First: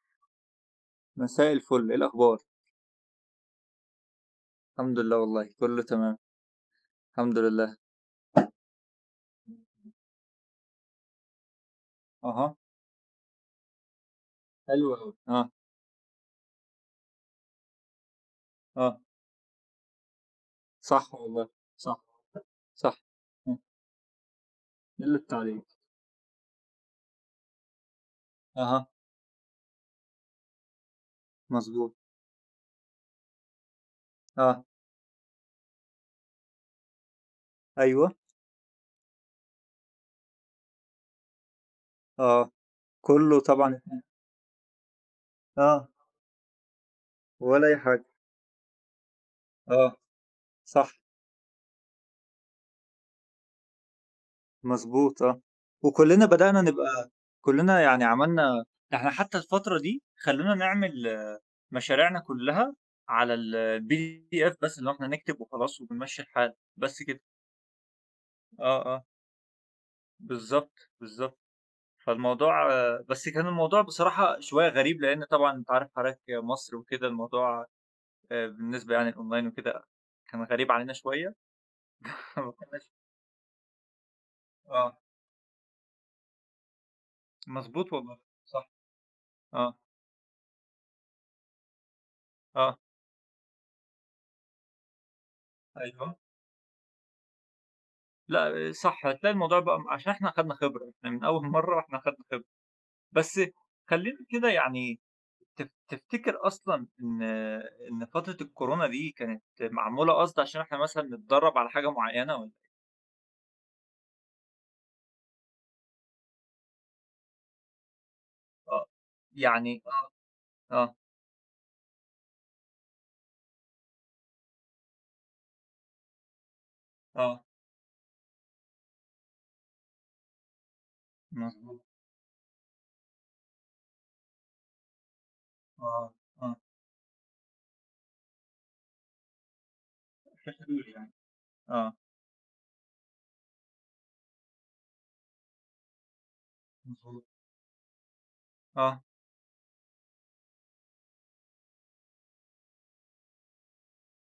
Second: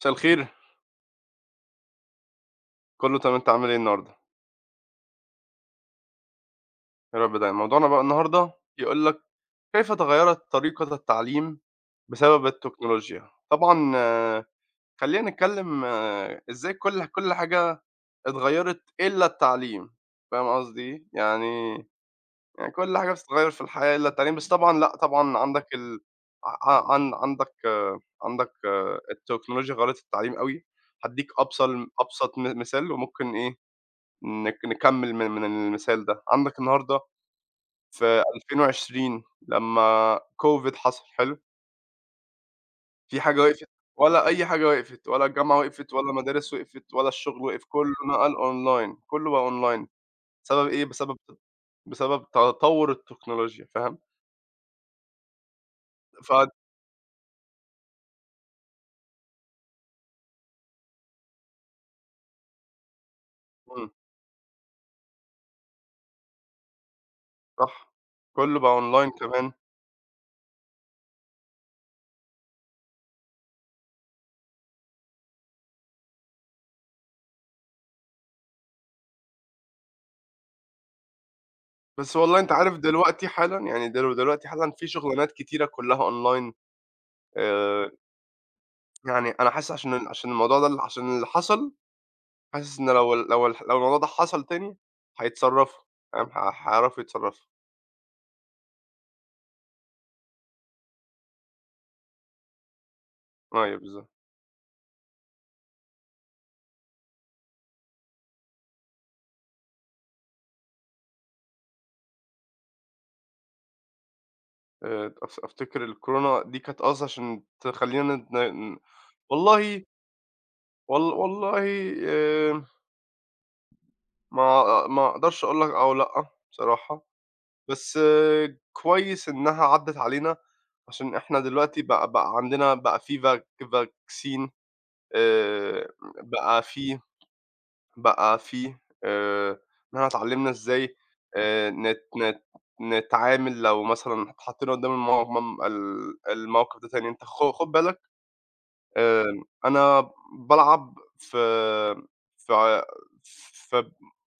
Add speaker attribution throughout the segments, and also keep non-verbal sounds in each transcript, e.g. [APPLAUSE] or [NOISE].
Speaker 1: مساء الخير،
Speaker 2: مساء الفل، إيه الأخبار؟
Speaker 1: كله تمام، أنت عامل إيه النهارده؟
Speaker 2: الحمد لله والله، كله تمام،
Speaker 1: يا رب
Speaker 2: الحمد
Speaker 1: دايمًا.
Speaker 2: لله.
Speaker 1: موضوعنا بقى النهارده يقول لك كيف تغيّرت طريقة التعليم بسبب
Speaker 2: أها،
Speaker 1: التكنولوجيا؟ طبعًا
Speaker 2: حلو أوي.
Speaker 1: خلّينا
Speaker 2: آه،
Speaker 1: نتكلم إزاي كل حاجة اتغيّرت
Speaker 2: آه،
Speaker 1: إلا التعليم، فاهم قصدي إيه؟
Speaker 2: صح والله،
Speaker 1: يعني
Speaker 2: صح،
Speaker 1: يعني كل
Speaker 2: صح،
Speaker 1: حاجة بتتغيّر
Speaker 2: إمم،
Speaker 1: في الحياة إلا التعليم، بس طبعًا لأ،
Speaker 2: دلِّت
Speaker 1: طبعًا عندك
Speaker 2: عليك.
Speaker 1: ال ع عن عندك آه، عندك
Speaker 2: أها،
Speaker 1: آه، التكنولوجيا غيّرت التعليم أوي. هادّيك
Speaker 2: مضبوط،
Speaker 1: أبسط مثال وممكن إيه
Speaker 2: آه،
Speaker 1: نكمّل من المثال ده. عندك النهارده
Speaker 2: أيوه،
Speaker 1: في 2020 لمّا COVID حصل، حلو،
Speaker 2: آه،
Speaker 1: في
Speaker 2: كله
Speaker 1: حاجة وقفت؟
Speaker 2: طبعًا،
Speaker 1: ولا أي حاجة وقفت، ولا الجامعة
Speaker 2: آه،
Speaker 1: وقفت، ولا المدارس وقفت، ولا الشغل وقف،
Speaker 2: ولا أي
Speaker 1: كُلّه
Speaker 2: حاجة،
Speaker 1: نَقَل online، كُلّه بقى online.
Speaker 2: آه،
Speaker 1: بسبب إيه؟
Speaker 2: صح،
Speaker 1: بسبب تطوّر التكنولوجيا، فاهم؟
Speaker 2: مضبوط، آه، وكلّنا
Speaker 1: ف
Speaker 2: بدأنا نبقى، كلّنا يعني عملنا، إحنا حتى الفترة دي خلّونا نعمل مشاريعنا كلّها على
Speaker 1: إمم،
Speaker 2: الPDF بس، اللي هو إحنا نكتب وخلاص وبنمشّي الحال، بس كده.
Speaker 1: صح، كُلّه بقى
Speaker 2: آه، آه.
Speaker 1: online كمان.
Speaker 2: بالضبط، بالضبط. فالموضوع بس كان الموضوع بصراحة شوية غريب، لإن طبعًا أنت عارف حضرتك مصر وكده الموضوع بالنسبة يعني الأونلاين وكده كان غريب علينا شوية.
Speaker 1: بس
Speaker 2: [LAUGHS]
Speaker 1: والله
Speaker 2: ما
Speaker 1: أنت عارف
Speaker 2: كناش،
Speaker 1: دلوقتي حالًا، يعني دلوقتي حالًا، في
Speaker 2: آه،
Speaker 1: شغلانات كتيرة كُلّها online.
Speaker 2: مضبوط
Speaker 1: آآ،
Speaker 2: والله، صح،
Speaker 1: يعني أنا حاسس
Speaker 2: آه،
Speaker 1: عشان الموضوع ده، عشان اللي حصل،
Speaker 2: آه،
Speaker 1: حاسس إن لو ال لو الح لو الموضوع ده حصل تاني هيتصرّفوا،
Speaker 2: أيوه.
Speaker 1: فاهم، هيعرفوا يتصرّفوا.
Speaker 2: لأ صح، هتلاقي الموضوع بقى عشان إحنا خدنا خبرة، إحنا من أول [LAUGHS] مرّة وإحنا خدنا خبرة. بس
Speaker 1: أيوه بالضبط.
Speaker 2: خلّينا كده يعني تفتكر أصلًا إن فترة الكورونا دي كانت معمولة قصد عشان إحنا مثلًا نتدرّب على حاجة معيّنة والّا؟
Speaker 1: أف أفتكر الكورونا دي كانت قصدي عشان تخلّينا ن ن
Speaker 2: آه، يعني
Speaker 1: والله
Speaker 2: آه، آه،
Speaker 1: وال والله، آمم ما أقدرش أقول لك آه ولأ بصراحة،
Speaker 2: آه،
Speaker 1: بس آه، كويس إنها عدّت علينا عشان إحنا
Speaker 2: مضبوط،
Speaker 1: دلوقتي بقى عندنا بقى في vaccine، آآ
Speaker 2: آه، آه،
Speaker 1: بقى في، بقى فيه إن إحنا اتعلّمنا
Speaker 2: في حلول
Speaker 1: إزاي
Speaker 2: يعني، آه،
Speaker 1: نت نت نتعامل لو مثلًا اتحطّينا قدّام المو مم ال الموقف ده تاني.
Speaker 2: مضبوط،
Speaker 1: أنت خُد بالك.
Speaker 2: آه،
Speaker 1: أنا بالعب في، في ع في،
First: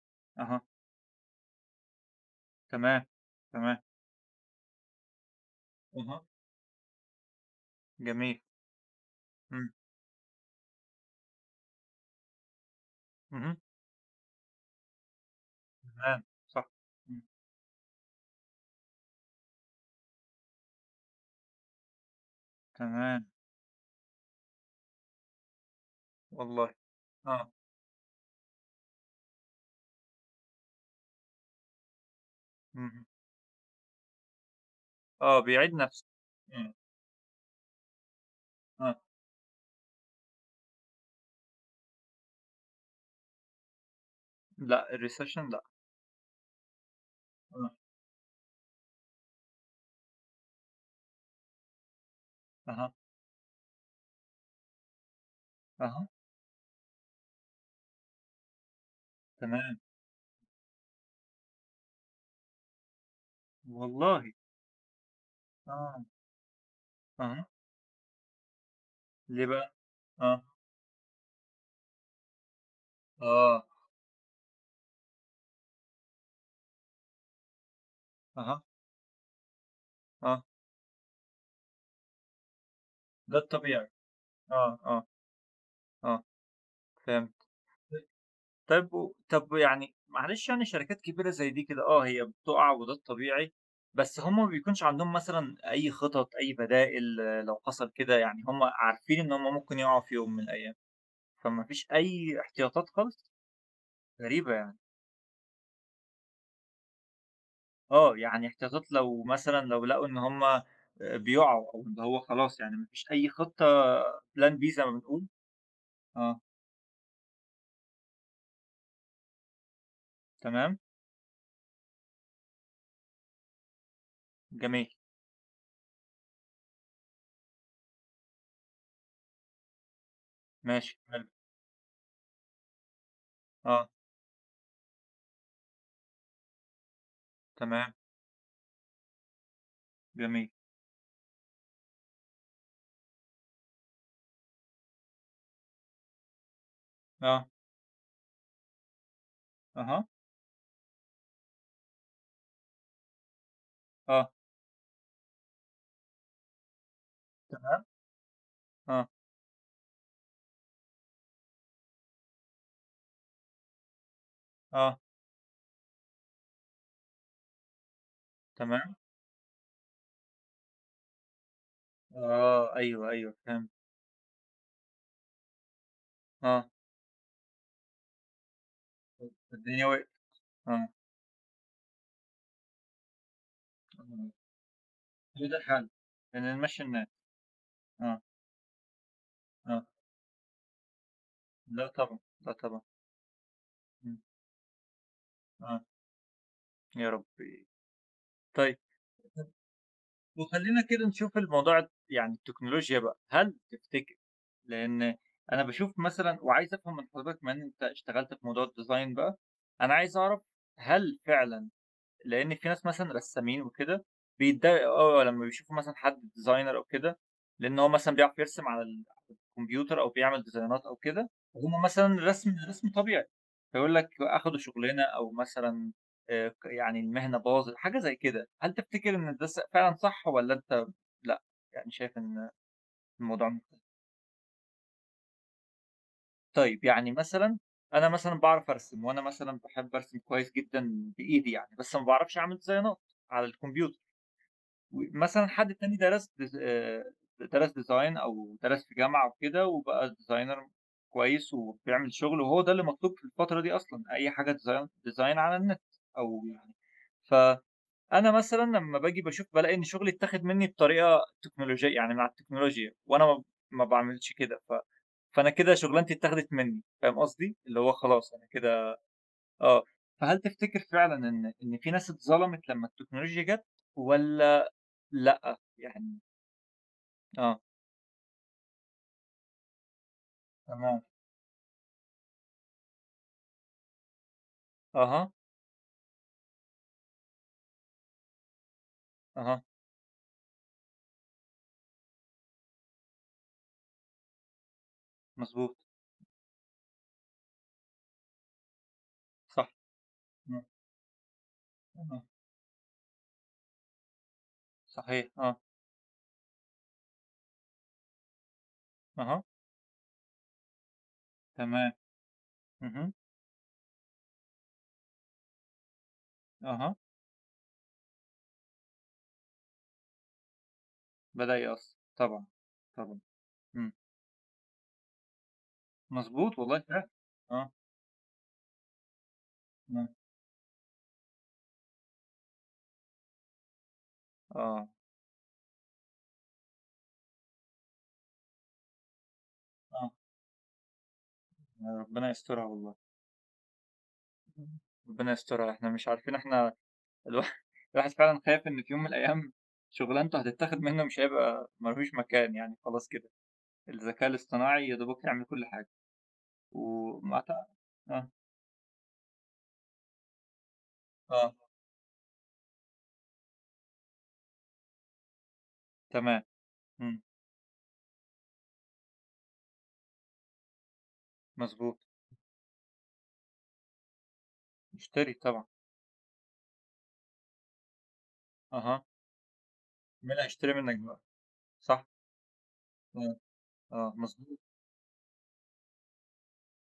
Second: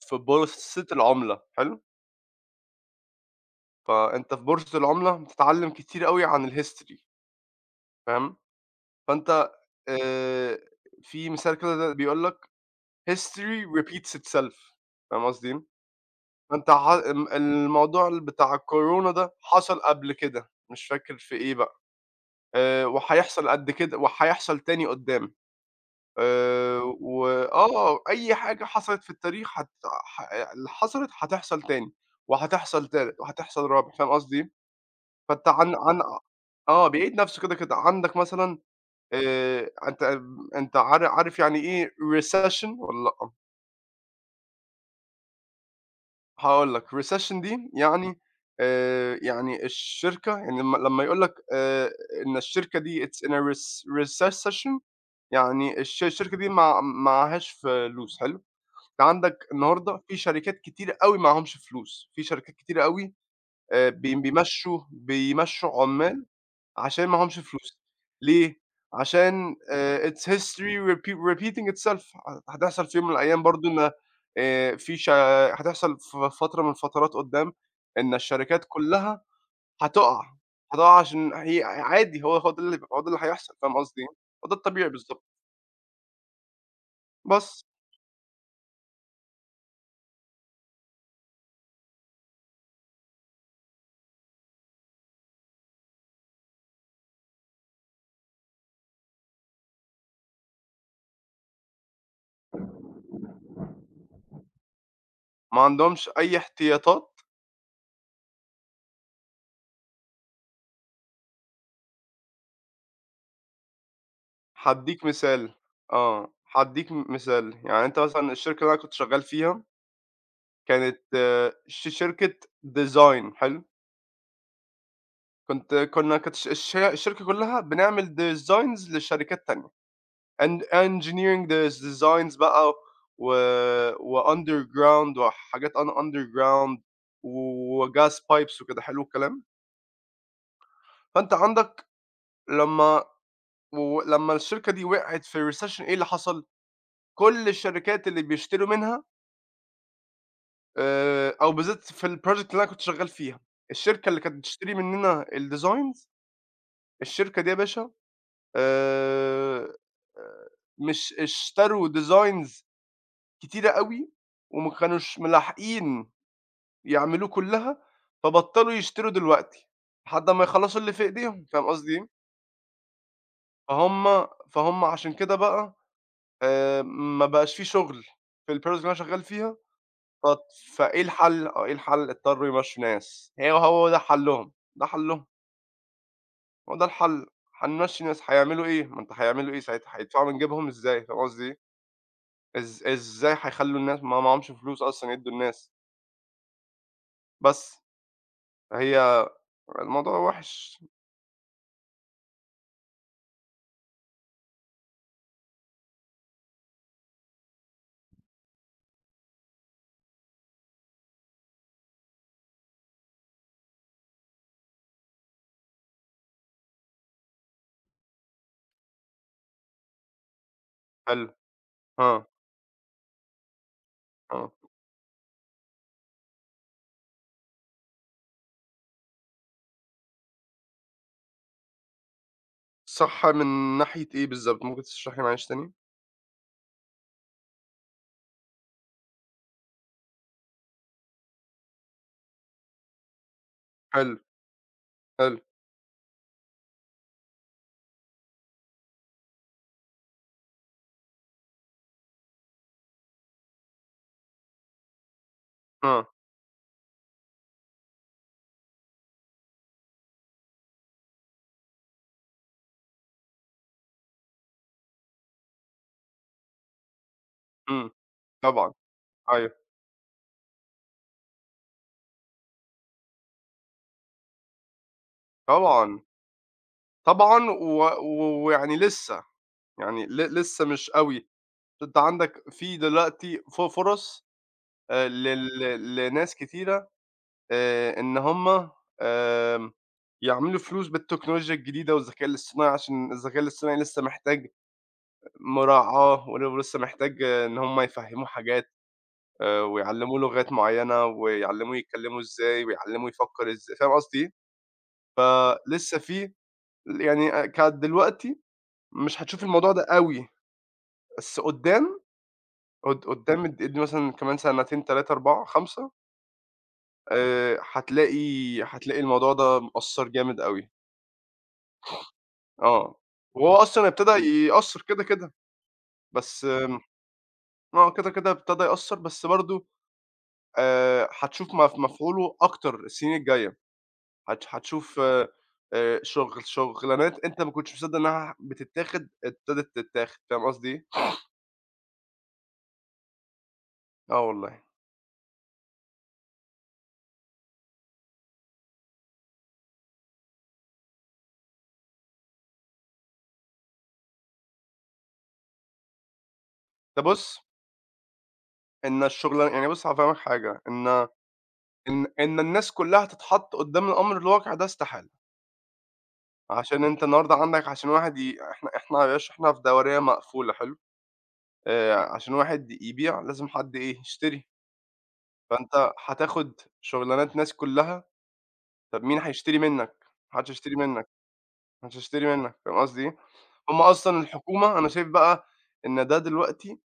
Speaker 1: في
Speaker 2: أها،
Speaker 1: بورصة العُملة، حلو؟
Speaker 2: تمام، تمام،
Speaker 1: فأنت في بورصة العُملة بتتعلّم كتير
Speaker 2: أها،
Speaker 1: أوي عن الhistory، فاهم؟
Speaker 2: جميل،
Speaker 1: فأنت
Speaker 2: إمم،
Speaker 1: آآ في مثال كده بيقول لك:
Speaker 2: اهم،
Speaker 1: "History repeats itself." فاهم قصدي؟ ما
Speaker 2: تمام، صح،
Speaker 1: أنت ح
Speaker 2: إمم،
Speaker 1: الم الموضوع بتاع الكورونا ده حصل قبل كده، مش فاكر في إيه بقى،
Speaker 2: تمام،
Speaker 1: وهيحصل قد كده وهيحصل تاني قدّام،
Speaker 2: والله، آه،
Speaker 1: وآه، أي حاجة حصلت في التاريخ هت ح اللي حصلت هتحصل تاني، وهتحصل
Speaker 2: اهم،
Speaker 1: تالت، وهتحصل رابع، فاهم قصدي إيه؟
Speaker 2: آه،
Speaker 1: فأنت
Speaker 2: بيعيد
Speaker 1: عن عن
Speaker 2: نفسه، إمم،
Speaker 1: آه، بيعيد نفسه، كده، كده. عندك مثلًا
Speaker 2: آه،
Speaker 1: أنت عارف يعني إيه recession والّا لأ؟
Speaker 2: لأ الrecession لأ،
Speaker 1: هاقول لك recession
Speaker 2: آه،
Speaker 1: دي يعني يعني الشركة، يعني لمّا يقول لك إن الشركة
Speaker 2: أها،
Speaker 1: دي it's in a recession، يعني
Speaker 2: أها،
Speaker 1: الشركة دي ما معهاش فلوس، حلو. أنت عندك
Speaker 2: تمام،
Speaker 1: النهارده في شركات كتيرة أوي معاهمش فلوس، في شركات كتيرة أوي بي
Speaker 2: والله،
Speaker 1: بيمشّوا، بيمشّوا
Speaker 2: آه،
Speaker 1: عمّال عشان معاهمش
Speaker 2: أها،
Speaker 1: فلوس. ليه؟
Speaker 2: ليه
Speaker 1: عشان
Speaker 2: بقى؟
Speaker 1: it's
Speaker 2: آه،
Speaker 1: history repeating itself. هتحصل في يوم من الأيام
Speaker 2: آه،
Speaker 1: برضه إن في ش هتحصل في فترة من الفترات قدّام إن
Speaker 2: أها،
Speaker 1: الشركات كلّها هتقع،
Speaker 2: آه،
Speaker 1: هتقع عشان هي عادي، هو ده اللي
Speaker 2: ده
Speaker 1: هيحصل، فاهم
Speaker 2: الطبيعي،
Speaker 1: قصدي إيه؟ هو ده
Speaker 2: آه،
Speaker 1: الطبيعي
Speaker 2: آه،
Speaker 1: بالضبط.
Speaker 2: آه، فهمت.
Speaker 1: بس
Speaker 2: طيب طب يعني معلش يعني شركات كبيرة زي دي كده آه، هي بتُقع وده الطبيعي، بس هم ما بيكونش عندهم مثلًا أي خطط، أي بدائل آه، لو حصل كده، يعني هم عارفين إن هم ممكن يُقعوا في يوم من الأيام، فما فيش أي احتياطات خالص؟ غريبة يعني.
Speaker 1: ما عندهمش أي احتياطات.
Speaker 2: آه، يعني احتياطات لو مثلًا لو لقوا إن هم بيُقعوا أو اللي هو خلاص يعني ما فيش أي خطة plan B زي ما
Speaker 1: هادّيك
Speaker 2: بنقول؟
Speaker 1: مثال، آه،
Speaker 2: آه،
Speaker 1: هادّيك مثال، يعني أنت مثلًا الشركة اللي أنا كنت شغّال فيها
Speaker 2: تمام،
Speaker 1: كانت آه، شركة design، حلو؟
Speaker 2: جميل،
Speaker 1: كنت كنا كانت الشركة كلّها بنعمل designs لشركات تانية،
Speaker 2: ماشي، حلو،
Speaker 1: engineering designs بقى، و
Speaker 2: آه،
Speaker 1: وunderground وحاجات underground
Speaker 2: تمام،
Speaker 1: وgas pipes وكده، حلو الكلام؟
Speaker 2: جميل،
Speaker 1: فأنت عندك لمّا ولمّا الشركة دي وقعت في recession إيه اللي حصل؟
Speaker 2: آه،
Speaker 1: كل الشركات اللي بيشتروا منها
Speaker 2: أها،
Speaker 1: أو بالذات في الproject اللي أنا كنت شغّال فيها، الشركة اللي
Speaker 2: آه،
Speaker 1: كانت بتشتري مننا الdesigns، الشركة دي يا
Speaker 2: تمام،
Speaker 1: باشا
Speaker 2: آه،
Speaker 1: آآ مش اشتروا designs كتيرة أوي وما
Speaker 2: آه.
Speaker 1: كانوش ملاحقين يعملوه كُلّها، فبطّلوا
Speaker 2: تمام،
Speaker 1: يشتروا دلوقتي، لحد أمّا يخلّصوا اللي في إيديهم، فاهم قصدي إيه؟
Speaker 2: آه، أيوه، أيوه فهمت،
Speaker 1: فهُم عشان كده بقى
Speaker 2: آه.
Speaker 1: آآ ما بقاش في شُغل في الProduct اللي أنا شغّال فيها.
Speaker 2: الدنيا وقفت،
Speaker 1: فت
Speaker 2: آه،
Speaker 1: فإيه الحل؟ آه، إيه الحل؟ اضطروا يمشّوا ناس، هو ده
Speaker 2: آه،
Speaker 1: حلّهم، ده حلّهم،
Speaker 2: هو ده الحل، إن
Speaker 1: هو
Speaker 2: نمشّي
Speaker 1: ده
Speaker 2: الناس،
Speaker 1: الحل، هنمشّي
Speaker 2: آه،
Speaker 1: ناس، هيعملوا إيه؟ ما أنت هيعملوا إيه
Speaker 2: آه،
Speaker 1: ساعتها؟ هيدفعوا من جيبهم إزاي، فاهم قصدي إيه؟
Speaker 2: لا طبعًا، لا طبعًا،
Speaker 1: إزاي هيخلّوا الناس
Speaker 2: إمم،
Speaker 1: ما معاهمش فلوس أصلًا يدّوا الناس،
Speaker 2: آه، يا ربي!
Speaker 1: بس
Speaker 2: طيب
Speaker 1: فهي، الموضوع وِحِش،
Speaker 2: وخلّينا كده نشوف الموضوع يعني التكنولوجيا بقى، هل تفتكر، لإن أنا باشوف مثلًا وعايز أفهم من حضرتك بما إن أنت اشتغلت في موضوع الdesign بقى، أنا عايز أعرف هل فعلًا، لإن في ناس مثلًا رسّامين وكده بيتضايقوا أوي لمّا بيشوفوا مثلًا حد designer أو كده، لإن هو مثلًا بيعرف يرسم على الكمبيوتر أو بيعمل ديزاينات أو
Speaker 1: حلو،
Speaker 2: كده، وهُم مثلًا
Speaker 1: آه،
Speaker 2: رسم طبيعي، فيقول لك
Speaker 1: آه،
Speaker 2: أخدوا شُغلنا أو مثلًا ك يعني المهنة باظت، حاجة زي كده. هل تفتكر إن ده فعلًا صح والّا أنت لأ؟ يعني شايف إن
Speaker 1: صح
Speaker 2: الموضوع
Speaker 1: من ناحية إيه بالضبط؟ ممكن تشرحي معلش تاني؟
Speaker 2: طيب يعني مثلًا أنا مثلًا باعرف أرسم، وأنا مثلًا باحب أرسم كويس جدًا بإيدي يعني، بس ما باعرفش أعمل ديزاينات على الكمبيوتر.
Speaker 1: حلو، حلو،
Speaker 2: ومثلًا حد تاني درس ديز درس design أو درس في جامعة وكده وبقى designer كويس وبيعمل شغل، وهو ده اللي مطلوب في الفترة دي أصلًا، أي حاجة design على النت
Speaker 1: آه،
Speaker 2: أو يعني، فأنا مثلًا لمّا باجي باشوف بالاقي إن شغلي اتاخد مني بطريقة تكنولوجية يعني مع التكنولوجيا، وأنا ما باعملش كده، فأنا كده شغلانتي اتاخدت مني، فاهم قصدي؟ اللي
Speaker 1: إمم،
Speaker 2: هو خلاص أنا
Speaker 1: طبعًا،
Speaker 2: كده
Speaker 1: أيوه،
Speaker 2: آه، فهل تفتكر فعلًا إن في ناس اتظلمت لمّا التكنولوجيا جات والّا لأ؟
Speaker 1: طبعًا،
Speaker 2: يعني
Speaker 1: طبعًا
Speaker 2: آه،
Speaker 1: ويعني لسه، يعني لسه مش
Speaker 2: تمام،
Speaker 1: أوي. أنت عندك في دلوقتي فُرَص
Speaker 2: أها،
Speaker 1: لل لناس كتيرة إن هُم
Speaker 2: أها،
Speaker 1: آمم يعملوا فلوس بالتكنولوجيا الجديدة والذكاء الاصطناعي، عشان الذكاء الاصطناعي لسه محتاج
Speaker 2: مضبوط،
Speaker 1: مراعاة، لسه محتاج آه، إن هُم يفهّموه حاجات
Speaker 2: صح،
Speaker 1: ويعلّموه لغات
Speaker 2: إمم،
Speaker 1: معيّنة ويعلّموه يتكلّموا
Speaker 2: آه،
Speaker 1: إزاي ويعلّموه يفكّر إزاي، فاهم قصدي إيه؟
Speaker 2: صحيح، آه،
Speaker 1: فلسه في، يعني كانت دلوقتي مش
Speaker 2: أها،
Speaker 1: هتشوف الموضوع ده أوي، بس
Speaker 2: تمام،
Speaker 1: قُدّام، قد
Speaker 2: اهم،
Speaker 1: قُدّام اد ادّي مثلًا كمان سنتين، 3، 4، 5،
Speaker 2: أها،
Speaker 1: هتلاقي الموضوع ده مأثّر جامد أوي.
Speaker 2: بدأ يأثّر، طبعًا،
Speaker 1: آه،
Speaker 2: طبعًا،
Speaker 1: وهو أصلًا
Speaker 2: إمم،
Speaker 1: ابتدى يأثّر كده، كده، بس
Speaker 2: مضبوط والله فعلًا، آه،
Speaker 1: آه، كده، كده ابتدى يأثّر، بس برضه
Speaker 2: إمم،
Speaker 1: هتشوف مفعوله أكتر السنين الجاية،
Speaker 2: آه،
Speaker 1: هتشوف شغلانات أنت ما كنتش مصدّق إنها بتتاخد، ابتدت
Speaker 2: آه،
Speaker 1: تتاخد، فاهم قصدي إيه؟
Speaker 2: ربنا يسترها والله،
Speaker 1: آه والله.
Speaker 2: ربنا يسترها، إحنا مش عارفين إحنا الواحد [LAUGHS] الواحد فعلًا خايف إن في يوم من الأيام شُغلانته هتتاخد منه مش هيبقى ما لهوش مكان يعني خلاص كده، الذكاء الاصطناعي يا دوبك يعمل كل حاجة،
Speaker 1: طب
Speaker 2: وما
Speaker 1: بُص،
Speaker 2: أعت، آه،
Speaker 1: إن الشغلان، يعني بُص هافهمك حاجة، إن
Speaker 2: آه،
Speaker 1: الناس كلّها تتحط قدّام الأمر الواقع ده استحالة،
Speaker 2: تمام،
Speaker 1: عشان أنت
Speaker 2: إمم،
Speaker 1: النهارده عندك، عشان واحد ي إحنا، يا باشا إحنا في دورية مقفولة، حلو؟
Speaker 2: مضبوط.
Speaker 1: عشان واحد يبيع لازم حد إيه، يشتري،
Speaker 2: يشتري طبعًا،
Speaker 1: فأنت هتاخد شُغلانات ناس كلّها،
Speaker 2: أها،
Speaker 1: طَب مين هيشتري منّك؟
Speaker 2: مين
Speaker 1: ما حدش
Speaker 2: هيشتري
Speaker 1: هيشتري
Speaker 2: منك
Speaker 1: منّك،
Speaker 2: بقى؟
Speaker 1: ما حدش
Speaker 2: صح،
Speaker 1: هيشتري منّك، فاهم قصدي إيه؟
Speaker 2: آه،
Speaker 1: هم
Speaker 2: آه،
Speaker 1: أصلًا
Speaker 2: مضبوط،
Speaker 1: الحكومة أنا شايف بقى إن ده دلوقتي،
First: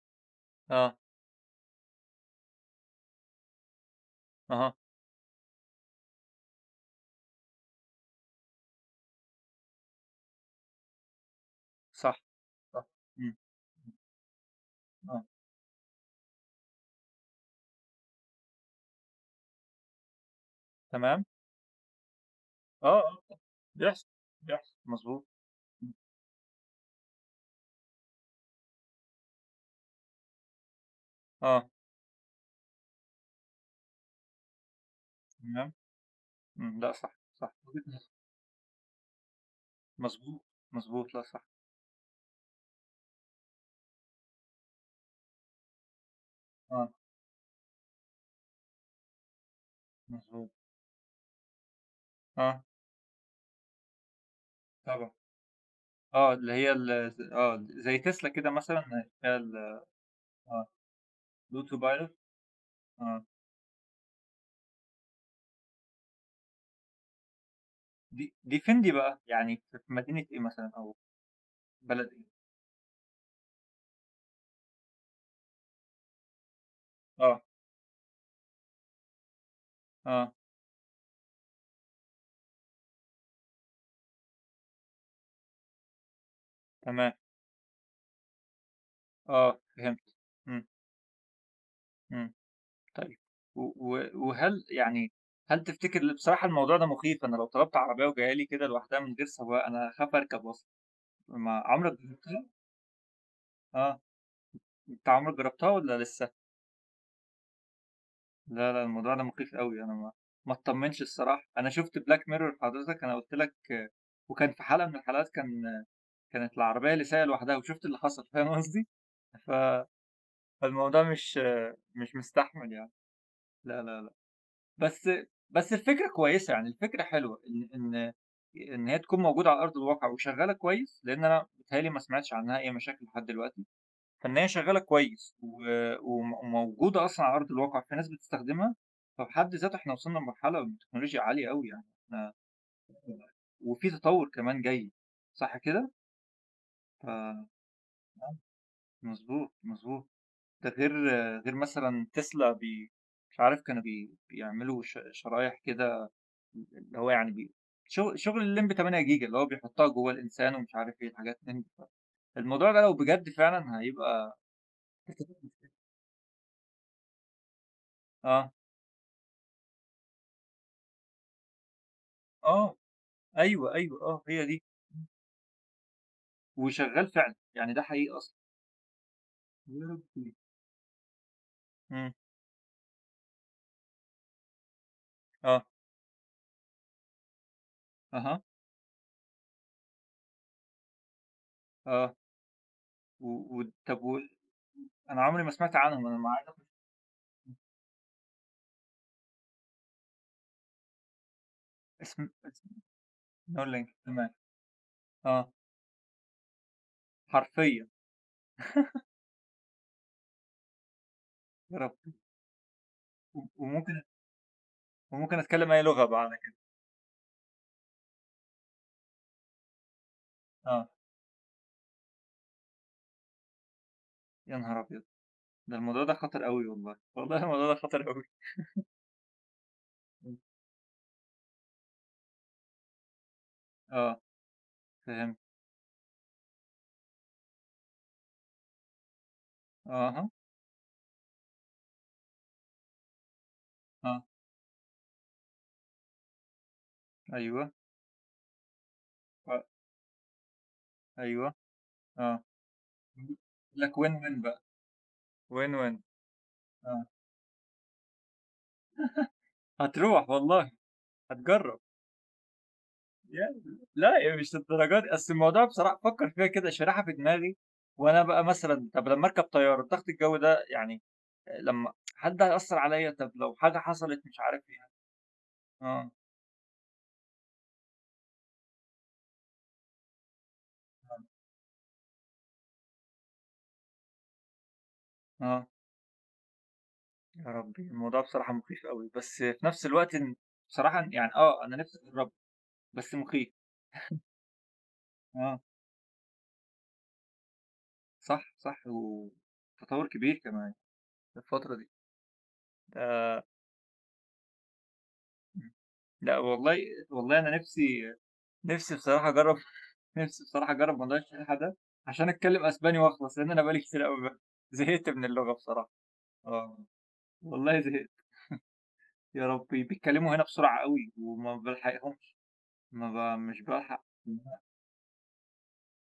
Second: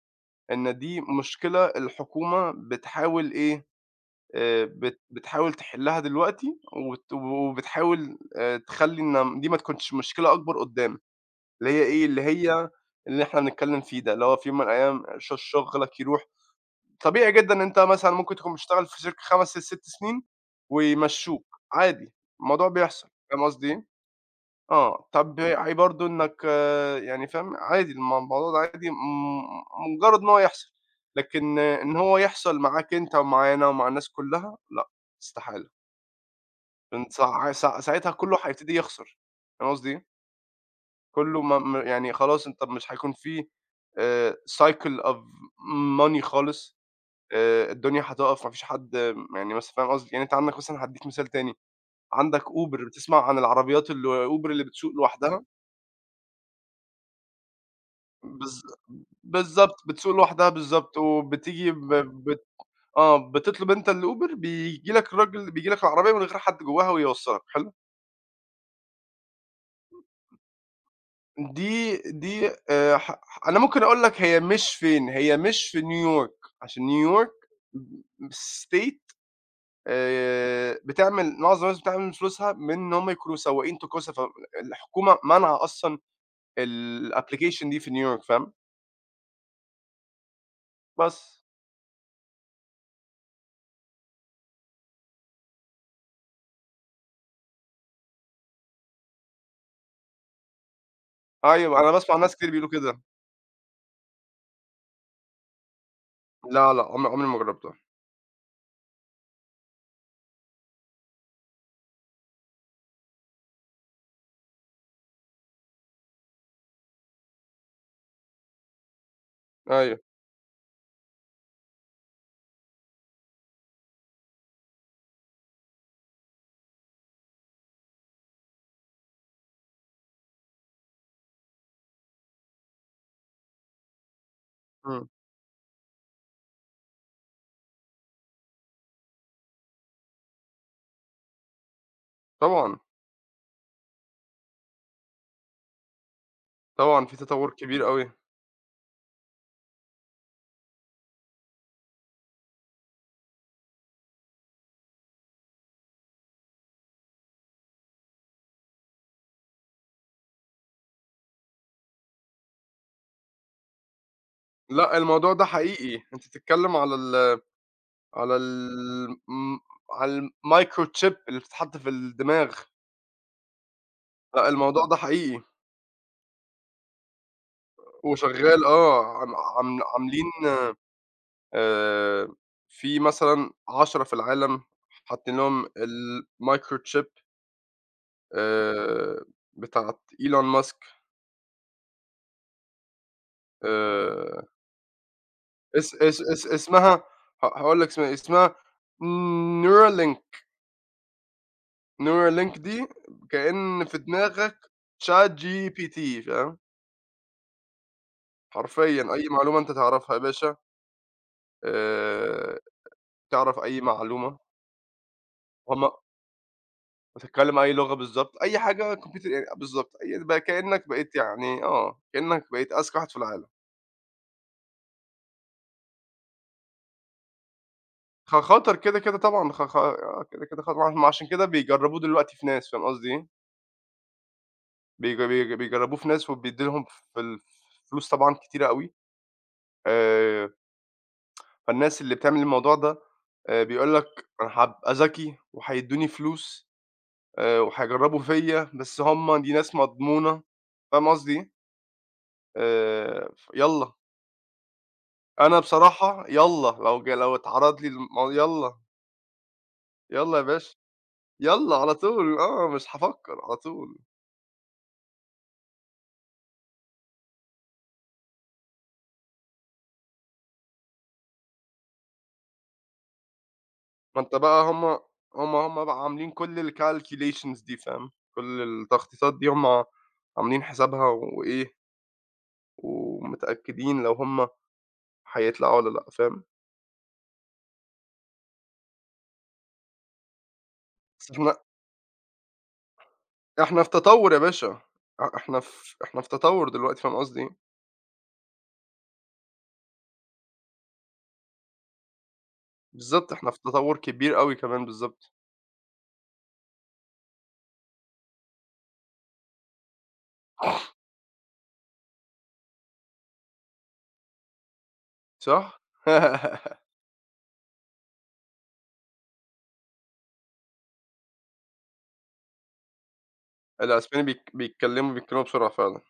Speaker 1: إن
Speaker 2: آه،
Speaker 1: دي مشكلة الحكومة بتحاول إيه،
Speaker 2: أها،
Speaker 1: بت بتحاول تحلّها دلوقتي وبتحاول تخلّي إن دي ما تكونش مشكلة أكبر قُدّام، اللي هي إيه،
Speaker 2: صح،
Speaker 1: اللي هي
Speaker 2: صح،
Speaker 1: اللي
Speaker 2: إمم،
Speaker 1: إحنا بنتكلّم
Speaker 2: إمم،
Speaker 1: فيه ده، اللي هو في يوم من الأيام
Speaker 2: آه،
Speaker 1: شُغلك يروح. طبيعي جدًا إن أنت مثلًا ممكن تكون بتشتغل في شركة 5 ل6 سنين
Speaker 2: تمام،
Speaker 1: ويمشّوك، عادي، الموضوع
Speaker 2: آه،
Speaker 1: بيحصل،
Speaker 2: آه،
Speaker 1: فاهم قصدي إيه؟
Speaker 2: بيحصل، بيحصل،
Speaker 1: آه،
Speaker 2: مضبوط،
Speaker 1: طبيعي
Speaker 2: إمم،
Speaker 1: برضه إنّك آه، يعني فاهم، عادي الموضوع ده عادي، مجرّد إن هو يحصل، لكن
Speaker 2: آه،
Speaker 1: آه، إن هو يحصل معاك أنت ومعانا ومع الناس كلّها لأ، استحالة.
Speaker 2: تمام، إمم، لأ صح،
Speaker 1: أنت
Speaker 2: صح، [LAUGHS] وجهة نظر،
Speaker 1: ساعتها كلّه هيبتدي يخسر، فاهم قصدي إيه؟
Speaker 2: مضبوط، مضبوط، لأ
Speaker 1: كلّه
Speaker 2: صح،
Speaker 1: ما م يعني خلاص أنت مش هيكون في cycle of money خالص.
Speaker 2: آه،
Speaker 1: الدنيا هتقف، ما فيش حد، يعني مثلًا فاهم قصدي؟ يعني أنت
Speaker 2: مضبوط،
Speaker 1: عندك مثلًا هادّيك مثال تاني، عندك
Speaker 2: آه،
Speaker 1: Uber، بتسمع عن العربيات ال Uber اللي بتسوق
Speaker 2: طبعًا،
Speaker 1: لوحدها؟
Speaker 2: آه، اللي هي ال ز آه، زي تسلا كده
Speaker 1: بالض
Speaker 2: مثلًا فيها
Speaker 1: بالضبط، بتسوق لوحدها
Speaker 2: آه،
Speaker 1: بالضبط، وبتيجي ب
Speaker 2: الauto-pilot،
Speaker 1: بت
Speaker 2: آه،
Speaker 1: آه، بتطلب أنت الUber بييجي لك الراجل، بييجي لك العربية من غير حد جواها ويوصّلك، حلو؟
Speaker 2: دي فين دي بقى؟ يعني في في مدينة إيه مثلًا أو
Speaker 1: دي
Speaker 2: بلد إيه؟
Speaker 1: دي ح ح أنا ممكن أقول لك هي مش فين، هي مش في نيويورك، عشان نيويورك
Speaker 2: آه،
Speaker 1: state،
Speaker 2: آه،
Speaker 1: بتعمل، معظم الناس بتعمل فلوسها من إن هم يكونوا سواقين توكسة، فالحكومة مانعة أصلًا
Speaker 2: تمام.
Speaker 1: الapplication دي في نيويورك، فاهم؟
Speaker 2: آه فهمت. إمم،
Speaker 1: بس.
Speaker 2: إمم، طيب و و وهل يعني هل تفتكر؟ بصراحة الموضوع ده مخيف، أنا لو طلبت عربية وجاية لي كده لوحدها من غير سواق أنا هاخاف أركب أصلًا، ما
Speaker 1: أيوه، أنا
Speaker 2: عمرك
Speaker 1: باسمع ناس
Speaker 2: جربتها؟
Speaker 1: كتير بيقولوا كده.
Speaker 2: آه، أنت عمرك جربتها والّا لسه؟
Speaker 1: لا، لأ، عمري ما جرّبتها.
Speaker 2: لا، لا الموضوع ده مخيف أوي، أنا ما اتطمنش الصراحة، أنا شُفت Black Mirror حضرتك أنا قُلت لك آه، وكان في حلقة من الحلقات كان آه، كانت العربية اللي سايقة لوحدها وشُفت اللي حصل، فاهم قصدي؟ ف
Speaker 1: أيوه.
Speaker 2: فالموضوع مش آه، مش مستحمل يعني، لا، لا، لأ. بس بس الفكرة كويسة، يعني الفكرة حلوة إن إن إن هي تكون موجودة على أرض الواقع وشغّالة كويس، لإن أنا بيتهيأ لي ما سمعتش عنها أي مشاكل لحد دلوقتي، فإن هي شغّالة
Speaker 1: إمم.
Speaker 2: كويس و وم وموجودة أصلًا على أرض الواقع، في ناس بتستخدمها، ففي حد ذاته إحنا وصلنا لمرحلة من التكنولوجيا عالية أوي يعني إحنا
Speaker 1: طبعًا،
Speaker 2: وفي تطوّر كمان جاي، صح كده؟ ف
Speaker 1: طبعًا في
Speaker 2: آه،
Speaker 1: تطوّر كبير أوي.
Speaker 2: مضبوط، مضبوط. ده غير مثلًا تسلا مش عارف كانوا بيعملوا شرايح كده اللي هو يعني بي شغل الليمبي 8 جيجا اللي هو بيحطها جوّه الإنسان ومش عارف إيه الحاجات من دي. الموضوع ده لو بجد فعلًا هيبقى
Speaker 1: لأ، الموضوع
Speaker 2: [LAUGHS]
Speaker 1: ده حقيقي. أنت بتتكلّم على ال على ال
Speaker 2: آه،
Speaker 1: م على الmicrochip اللي بتتحط في الدماغ.
Speaker 2: آه، أيوه، أيوه، آه، هي
Speaker 1: لأ،
Speaker 2: دي.
Speaker 1: الموضوع ده حقيقي
Speaker 2: وشغّال فعلًا، يعني ده حقيقي أصلًا.
Speaker 1: وشغّال آه. عم عم
Speaker 2: يا
Speaker 1: عاملين
Speaker 2: ربي! إمم،
Speaker 1: آآ في مثلًا 10 في العالم حاطين
Speaker 2: آه،
Speaker 1: لهم الmicrochip
Speaker 2: أها،
Speaker 1: آآ بتاعة إيلون ماسك.
Speaker 2: آه، و و طب
Speaker 1: آآ
Speaker 2: أنا عمري ما سمعت
Speaker 1: اس
Speaker 2: عنهم، أنا
Speaker 1: اس
Speaker 2: ما
Speaker 1: اس
Speaker 2: عايز أخش،
Speaker 1: اسمها، هاقول لك اسمها إيه، اسمها Neuralink. Neuralink
Speaker 2: اسم
Speaker 1: دي كأن
Speaker 2: Neuralink
Speaker 1: في
Speaker 2: تمام،
Speaker 1: دماغك
Speaker 2: آه،
Speaker 1: ChatGPT، فاهم؟
Speaker 2: حرفيًا،
Speaker 1: حرفيًا أي معلومة أنت تعرفها يا باشا،
Speaker 2: يا ربي!
Speaker 1: آآ تعرف أي
Speaker 2: وممكن
Speaker 1: معلومة،
Speaker 2: أتكلم أي
Speaker 1: هم
Speaker 2: لغة بقى على كده،
Speaker 1: بتتكلّم أي لغة بالضبط، أي حاجة كمبيوتر يعني بالضبط، أي بقى
Speaker 2: آه،
Speaker 1: كإنّك بقيت يعني آه، كإنّك بقيت أذكى واحد في العالم.
Speaker 2: يا نهار أبيض! ده الموضوع ده خطر أوي والله، والله الموضوع ده خطر أوي.
Speaker 1: خطر كده، كده، طبعًا خ خ آه،
Speaker 2: إمم.
Speaker 1: كده، كده خطر، ما عشان كده بيجرّبوه دلوقتي في ناس، فاهم قصدي إيه؟
Speaker 2: آه، فهمت.
Speaker 1: بيجرّبوه في ناس وبيدّي لهم في ال فلوس طبعًا كتيرة أوي،
Speaker 2: أها،
Speaker 1: آآ، فالناس اللي بتعمل الموضوع ده بيقول لك
Speaker 2: آه،
Speaker 1: أنا هابقى ذكي وهيدّوني فلوس،
Speaker 2: أيوه،
Speaker 1: وهيجرّبوا فيّا، بس هم دي
Speaker 2: آه،
Speaker 1: ناس مضمونة، فاهم قصدي إيه؟
Speaker 2: أيوه، آه. إمم.
Speaker 1: ف يالّا.
Speaker 2: لك win win بقى،
Speaker 1: أنا
Speaker 2: win win
Speaker 1: بصراحة يالّا،
Speaker 2: آه.
Speaker 1: لو اتعرض لي يالّا،
Speaker 2: هتروح
Speaker 1: يالّا يا
Speaker 2: والله،
Speaker 1: باشا، يالّا
Speaker 2: هتجرّب.
Speaker 1: على طول آه، مش هافكّر على
Speaker 2: يالّا
Speaker 1: طول.
Speaker 2: لأ، مش للدرجة دي، أصل الموضوع بصراحة بافكّر فيها كده شارحها في دماغي وأنا بقى مثلًا طب لمّا أركب طيارة، الضغط الجوي ده يعني لمّا هل ده هيأثّر عليّا؟ طب لو حاجة حصلت
Speaker 1: ما أنت
Speaker 2: مش عارف
Speaker 1: بقى
Speaker 2: إيه،
Speaker 1: هم بقى
Speaker 2: آه،
Speaker 1: عاملين كل الcalculations دي فاهم، كل التخطيطات دي هم عاملين حسابها
Speaker 2: آه،
Speaker 1: وإيه، ومتأكدين لو هم
Speaker 2: آه.
Speaker 1: هيطلعوا والّا لأ فاهم،
Speaker 2: يا ربي! الموضوع بصراحة مخيف أوي، بس في نفس الوقت إن بصراحة يعني
Speaker 1: بس إحنا،
Speaker 2: آه، أنا نِفْسي أجرّبه، بس مخيف.
Speaker 1: إحنا في تطوّر يا باشا، أ
Speaker 2: آه.
Speaker 1: إحنا في إحنا في تطوّر دلوقتي، فاهم قصدي إيه،
Speaker 2: صح، صح، وتطوّر كبير كمان في الفترة دي.
Speaker 1: بالضبط،
Speaker 2: آآ
Speaker 1: إحنا في تطوّر كبير أوي كمان بالضبط،
Speaker 2: إمم. لأ والله أنا نِفْسي بصراحة أجرّب [LAUGHS] نِفْسي بصراحة أجرّب موضوع الشِّلْحة ده عشان أتكلّم أسباني وأخلص، لإن أنا بقى لي كتير أوي ب [LAUGHS] زهقت من اللغة
Speaker 1: صح؟
Speaker 2: بصراحة.
Speaker 1: [LAUGHS]
Speaker 2: آه، والله زهقت، يا ربي بيتكلّموا هنا بسرعة أوي وما بالحقهمش، ما ب مش بالحق.
Speaker 1: الأسباني بيتكلموا، بيتكلموا بسرعة فعلًا.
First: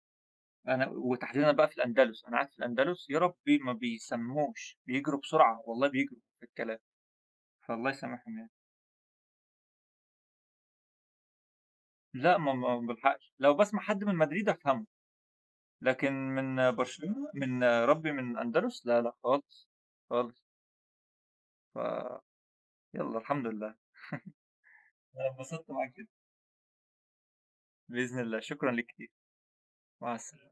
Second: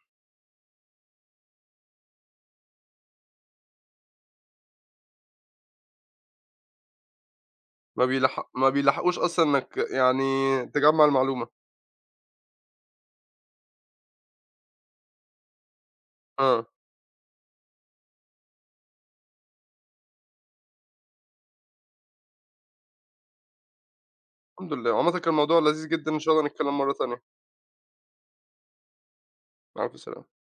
Speaker 2: أنا وتحديدًا بقى في الأندلس، أنا قاعد في الأندلس، يا ربي ما بيسمّوش، بيجروا بسرعة، والله بيجروا في الكلام، فالله يسامحهم يعني.
Speaker 1: ما بيلحقوش أصلًا إنّك يعني تجمّع المعلومة.
Speaker 2: لأ، ما بالحقش، لو باسمع حد من مدريد أفهمه، لكن
Speaker 1: آه،
Speaker 2: من برشلونة من ربي من الأندلس لا، لأ خالص، خالص، ف يالّا الحمد لله،
Speaker 1: الحمد لله. وعامةً
Speaker 2: أنا
Speaker 1: كان الموضوع
Speaker 2: اتبسطت
Speaker 1: لذيذ
Speaker 2: معاك جدًا،
Speaker 1: جدًا، إن شاء الله نتكلّم مرّة تانية.
Speaker 2: بإذن الله، شكرًا ليك كتير،
Speaker 1: مع ألف
Speaker 2: مع
Speaker 1: سلامة.
Speaker 2: السلامة.